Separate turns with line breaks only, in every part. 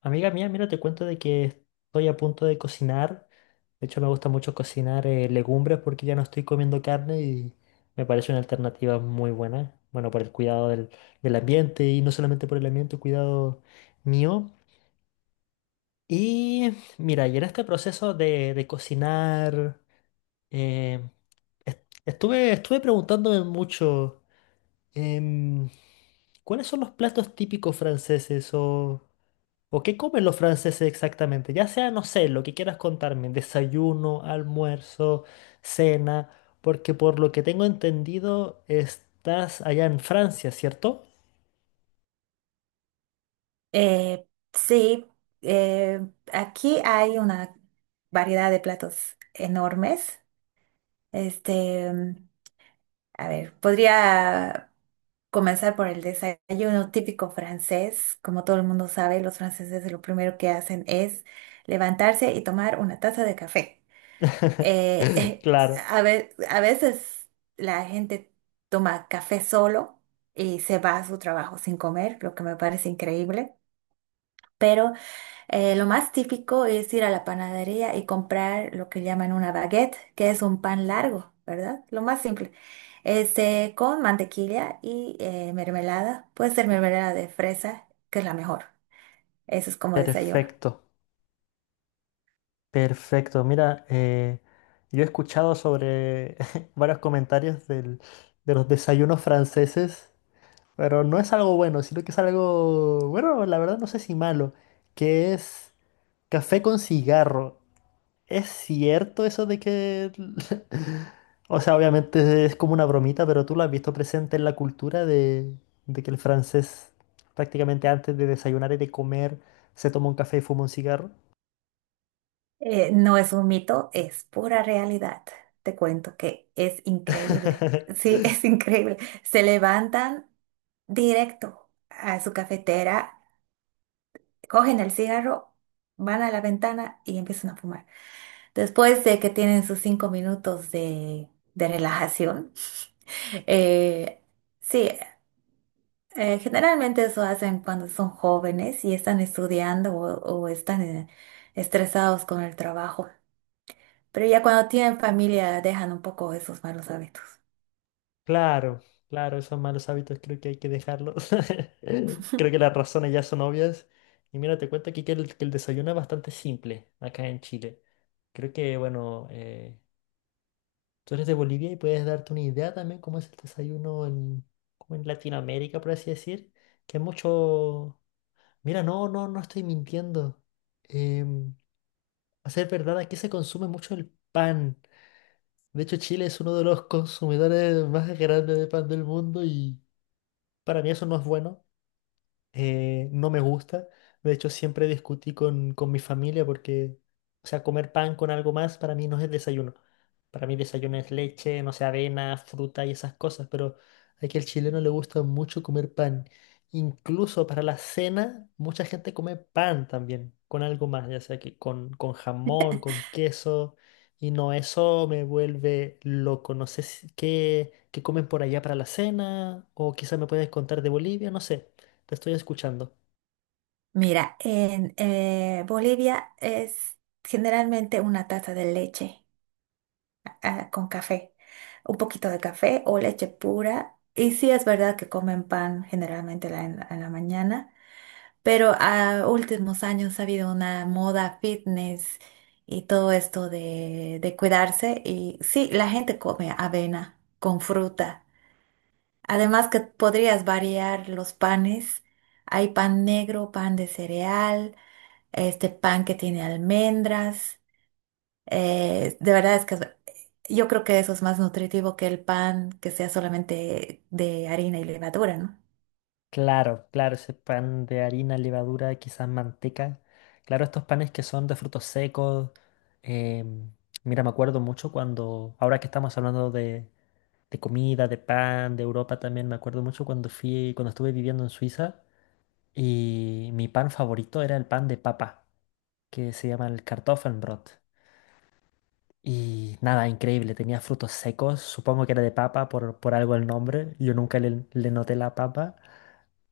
Amiga mía, mira, te cuento de que estoy a punto de cocinar. De hecho, me gusta mucho cocinar legumbres porque ya no estoy comiendo carne y me parece una alternativa muy buena. Bueno, por el cuidado del ambiente y no solamente por el ambiente, el cuidado mío. Y mira, y en este proceso de cocinar, eh, estuve preguntándome mucho. Em, ¿Cuáles son los platos típicos franceses o qué comen los franceses exactamente? Ya sea, no sé, lo que quieras contarme, desayuno, almuerzo, cena, porque por lo que tengo entendido estás allá en Francia, ¿cierto?
Eh, sí, eh, aquí hay una variedad de platos enormes. Este, mm, Podría comenzar por el desayuno típico francés. Como todo el mundo sabe, los franceses lo primero que hacen es levantarse y tomar una taza de café. Eh,
Claro.
a veces la gente toma café solo y se va a su trabajo sin comer, lo que me parece increíble. Pero lo más típico es ir a la panadería y comprar lo que llaman una baguette, que es un pan largo, ¿verdad? Lo más simple. Este, con mantequilla y mermelada. Puede ser mermelada de fresa, que es la mejor. Eso es como desayuno.
Perfecto, perfecto. Mira, yo he escuchado sobre varios comentarios de los desayunos franceses. Pero no es algo bueno, sino que es algo, bueno, la verdad no sé si malo, que es café con cigarro. ¿Es cierto eso de que... O sea, obviamente es como una bromita, pero tú lo has visto presente en la cultura de que el francés prácticamente antes de desayunar y de comer se toma un café y fuma un cigarro?
No es un mito, es pura realidad. Te cuento que es increíble. Sí, es increíble. Se levantan directo a su cafetera, cogen el cigarro, van a la ventana y empiezan a fumar. Después de que tienen sus 5 minutos de relajación. Eh, sí, generalmente eso hacen cuando son jóvenes y están estudiando o están estresados con el trabajo. Pero ya cuando tienen familia dejan un poco esos malos hábitos.
Claro, claro, esos malos hábitos creo que hay que dejarlos. Creo que las razones ya son obvias. Y mira, te cuento aquí que que el desayuno es bastante simple acá en Chile. Creo que, bueno, tú eres de Bolivia y puedes darte una idea también cómo es el desayuno como en Latinoamérica, por así decir. Que es mucho... Mira, no, no, no estoy mintiendo. Em, a ser verdad, aquí se consume mucho el pan. De hecho, Chile es uno de los consumidores más grandes de pan del mundo. Y para mí eso no es bueno, no me gusta. De hecho, siempre discutí con mi familia porque, o sea, comer pan con algo más para mí no es desayuno. Para mí desayuno es leche, no sé, avena, fruta y esas cosas, pero aquí al chileno le gusta mucho comer pan. Incluso para la cena, mucha gente come pan también, con algo más, ya sea que con jamón, con queso, y no, eso me vuelve loco. No sé qué, qué comen por allá para la cena, o quizás me puedes contar de Bolivia, no sé. Te estoy escuchando.
Mira, en Bolivia es generalmente una taza de leche ah, con café, un poquito de café o leche pura. Y sí es verdad que comen pan generalmente en la mañana. Pero a últimos años ha habido una moda fitness y todo esto de cuidarse. Y sí, la gente come avena con fruta. Además que podrías variar los panes. Hay pan negro, pan de cereal, este pan que tiene almendras. De verdad es que yo creo que eso es más nutritivo que el pan que sea solamente de harina y levadura, ¿no?
Claro, claro, ese pan de harina, levadura, quizás manteca. Claro, estos panes que son de frutos secos. em, mira, me acuerdo mucho cuando, ahora que estamos hablando de comida, de pan, de Europa también, me acuerdo mucho cuando fui, cuando estuve viviendo en Suiza y mi pan favorito era el pan de papa, que se llama el Kartoffelbrot. Y nada, increíble, tenía frutos secos, supongo que era de papa por algo el nombre, yo nunca le noté la papa.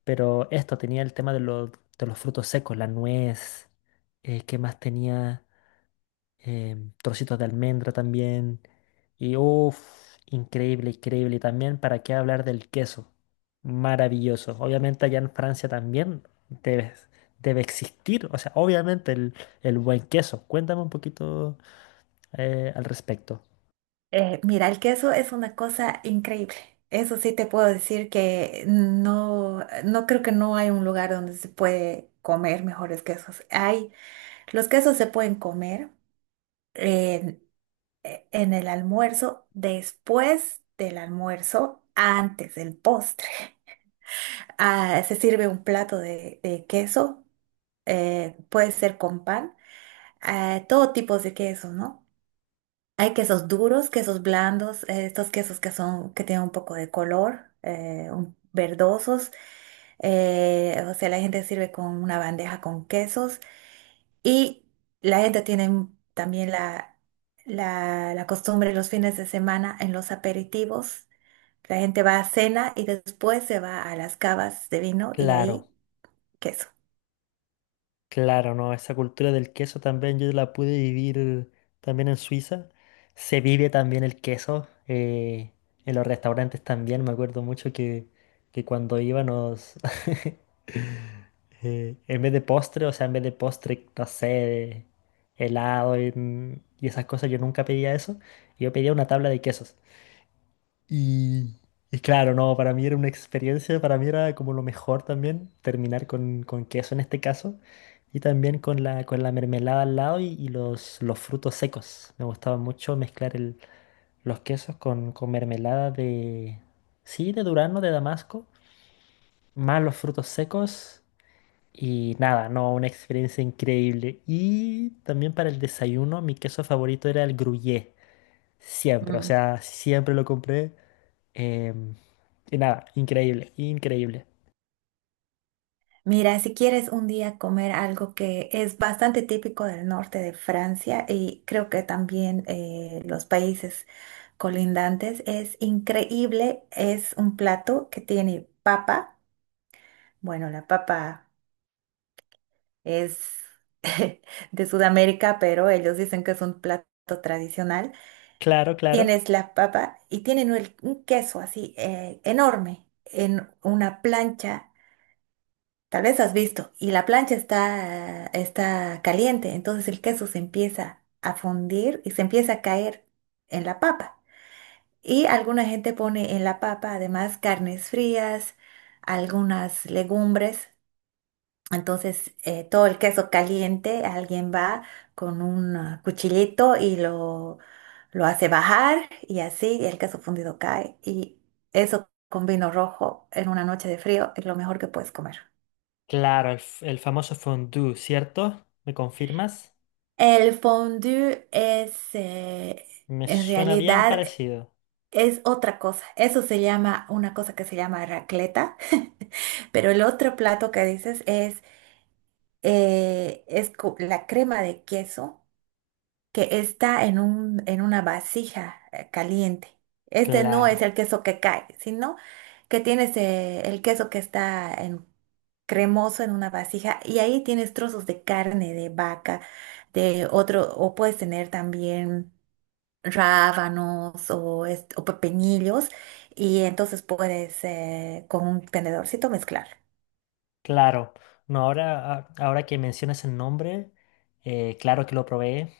Pero esto tenía el tema de los frutos secos, la nuez, ¿qué más tenía? Trocitos de almendra también. Y uff, increíble, increíble. Y también, ¿para qué hablar del queso? Maravilloso. Obviamente allá en Francia también debe, debe existir. O sea, obviamente el buen queso. Cuéntame un poquito al respecto.
Mira, el queso es una cosa increíble. Eso sí te puedo decir que no, no creo que no hay un lugar donde se puede comer mejores quesos. Hay, los quesos se pueden comer en, en el almuerzo, después del almuerzo, antes del postre. Ah, se sirve un plato de queso, puede ser con pan, todo tipo de queso, ¿no? Hay quesos duros, quesos blandos, estos quesos que son, que tienen un poco de color, verdosos. O sea, la gente sirve con una bandeja con quesos. Y la gente tiene también la costumbre los fines de semana en los aperitivos. La gente va a cena y después se va a las cavas de vino y
Claro.
ahí queso.
Claro, no, esa cultura del queso también yo la pude vivir también en Suiza. Se vive también el queso, en los restaurantes también. Me acuerdo mucho que cuando íbamos, en vez de postre, o sea, en vez de postre, no sé, de helado y esas cosas, yo nunca pedía eso. Yo pedía una tabla de quesos. Y, y claro, no, para mí era una experiencia, para mí era como lo mejor también terminar con queso en este caso y también con con la mermelada al lado y los frutos secos. Me gustaba mucho mezclar los quesos con mermelada de, sí, de durazno, de damasco, más los frutos secos y nada, no, una experiencia increíble. Y también para el desayuno, mi queso favorito era el gruyère, siempre, o sea, siempre lo compré. Em, y nada, increíble, increíble.
Mira, si quieres un día comer algo que es bastante típico del norte de Francia y creo que también los países colindantes, es increíble, es un plato que tiene papa. Bueno, la papa es de Sudamérica, pero ellos dicen que es un plato tradicional.
Claro, claro.
Tienes la papa y tienen un queso así enorme en una plancha. Tal vez has visto, y la plancha está, está caliente, entonces el queso se empieza a fundir y se empieza a caer en la papa. Y alguna gente pone en la papa además carnes frías, algunas legumbres. Entonces todo el queso caliente, alguien va con un ah, cuchillito y lo hace bajar y así el queso fundido cae. Y eso con vino rojo en una noche de frío es lo mejor que puedes comer.
Claro, el, el famoso fondue, ¿cierto? ¿Me confirmas?
El fondue es,
Me
en
suena bien
realidad,
parecido.
es otra cosa. Eso se llama, una cosa que se llama racleta, pero el otro plato que dices es, la crema de queso que está en un, en una vasija caliente. Este no
Claro,
es el queso que cae, sino que tienes, el queso que está en, cremoso en una vasija y ahí tienes trozos de carne de vaca, de otro, o puedes tener también rábanos o pepinillos y entonces puedes con un tenedorcito mezclar.
claro. No, ahora, ahora que mencionas el nombre, claro que lo probé.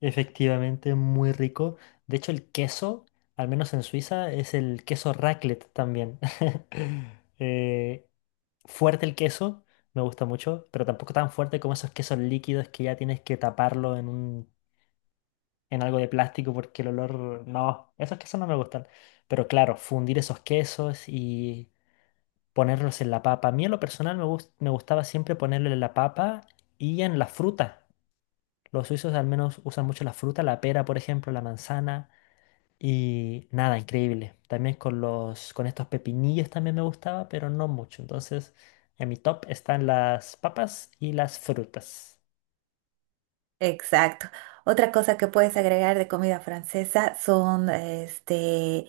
Efectivamente, muy rico. De hecho, el queso, al menos en Suiza, es el queso raclette también. Eh, fuerte el queso, me gusta mucho, pero tampoco tan fuerte como esos quesos líquidos que ya tienes que taparlo en un, en algo de plástico porque el olor, no, esos quesos no me gustan. Pero claro, fundir esos quesos y ponerlos en la papa. A mí en lo personal me gustaba siempre ponerlo en la papa y en la fruta. Los suizos al menos usan mucho la fruta, la pera, por ejemplo, la manzana y nada, increíble. También con con estos pepinillos también me gustaba, pero no mucho. Entonces, en mi top están las papas y las frutas.
Exacto. Otra cosa que puedes agregar de comida francesa son este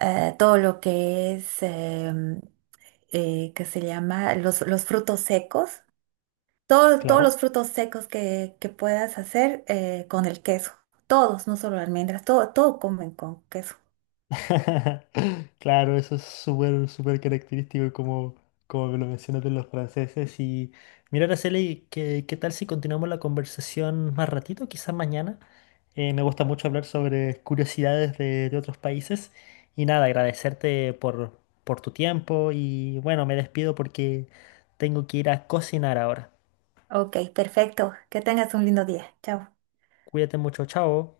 todo lo que es em, que se llama los frutos secos. Todos los
Claro.
frutos secos que puedas hacer con el queso. Todos, no solo almendras, todo, todo comen con queso.
Claro, eso es súper, súper característico como, como me lo mencionas de los franceses. Y mira, Araceli, ¿qué, qué tal si continuamos la conversación más ratito, quizás mañana? Me gusta mucho hablar sobre curiosidades de otros países. Y nada, agradecerte por tu tiempo. Y bueno, me despido porque tengo que ir a cocinar ahora.
Ok, perfecto. Que tengas un lindo día. Chao.
Cuídate mucho, chao.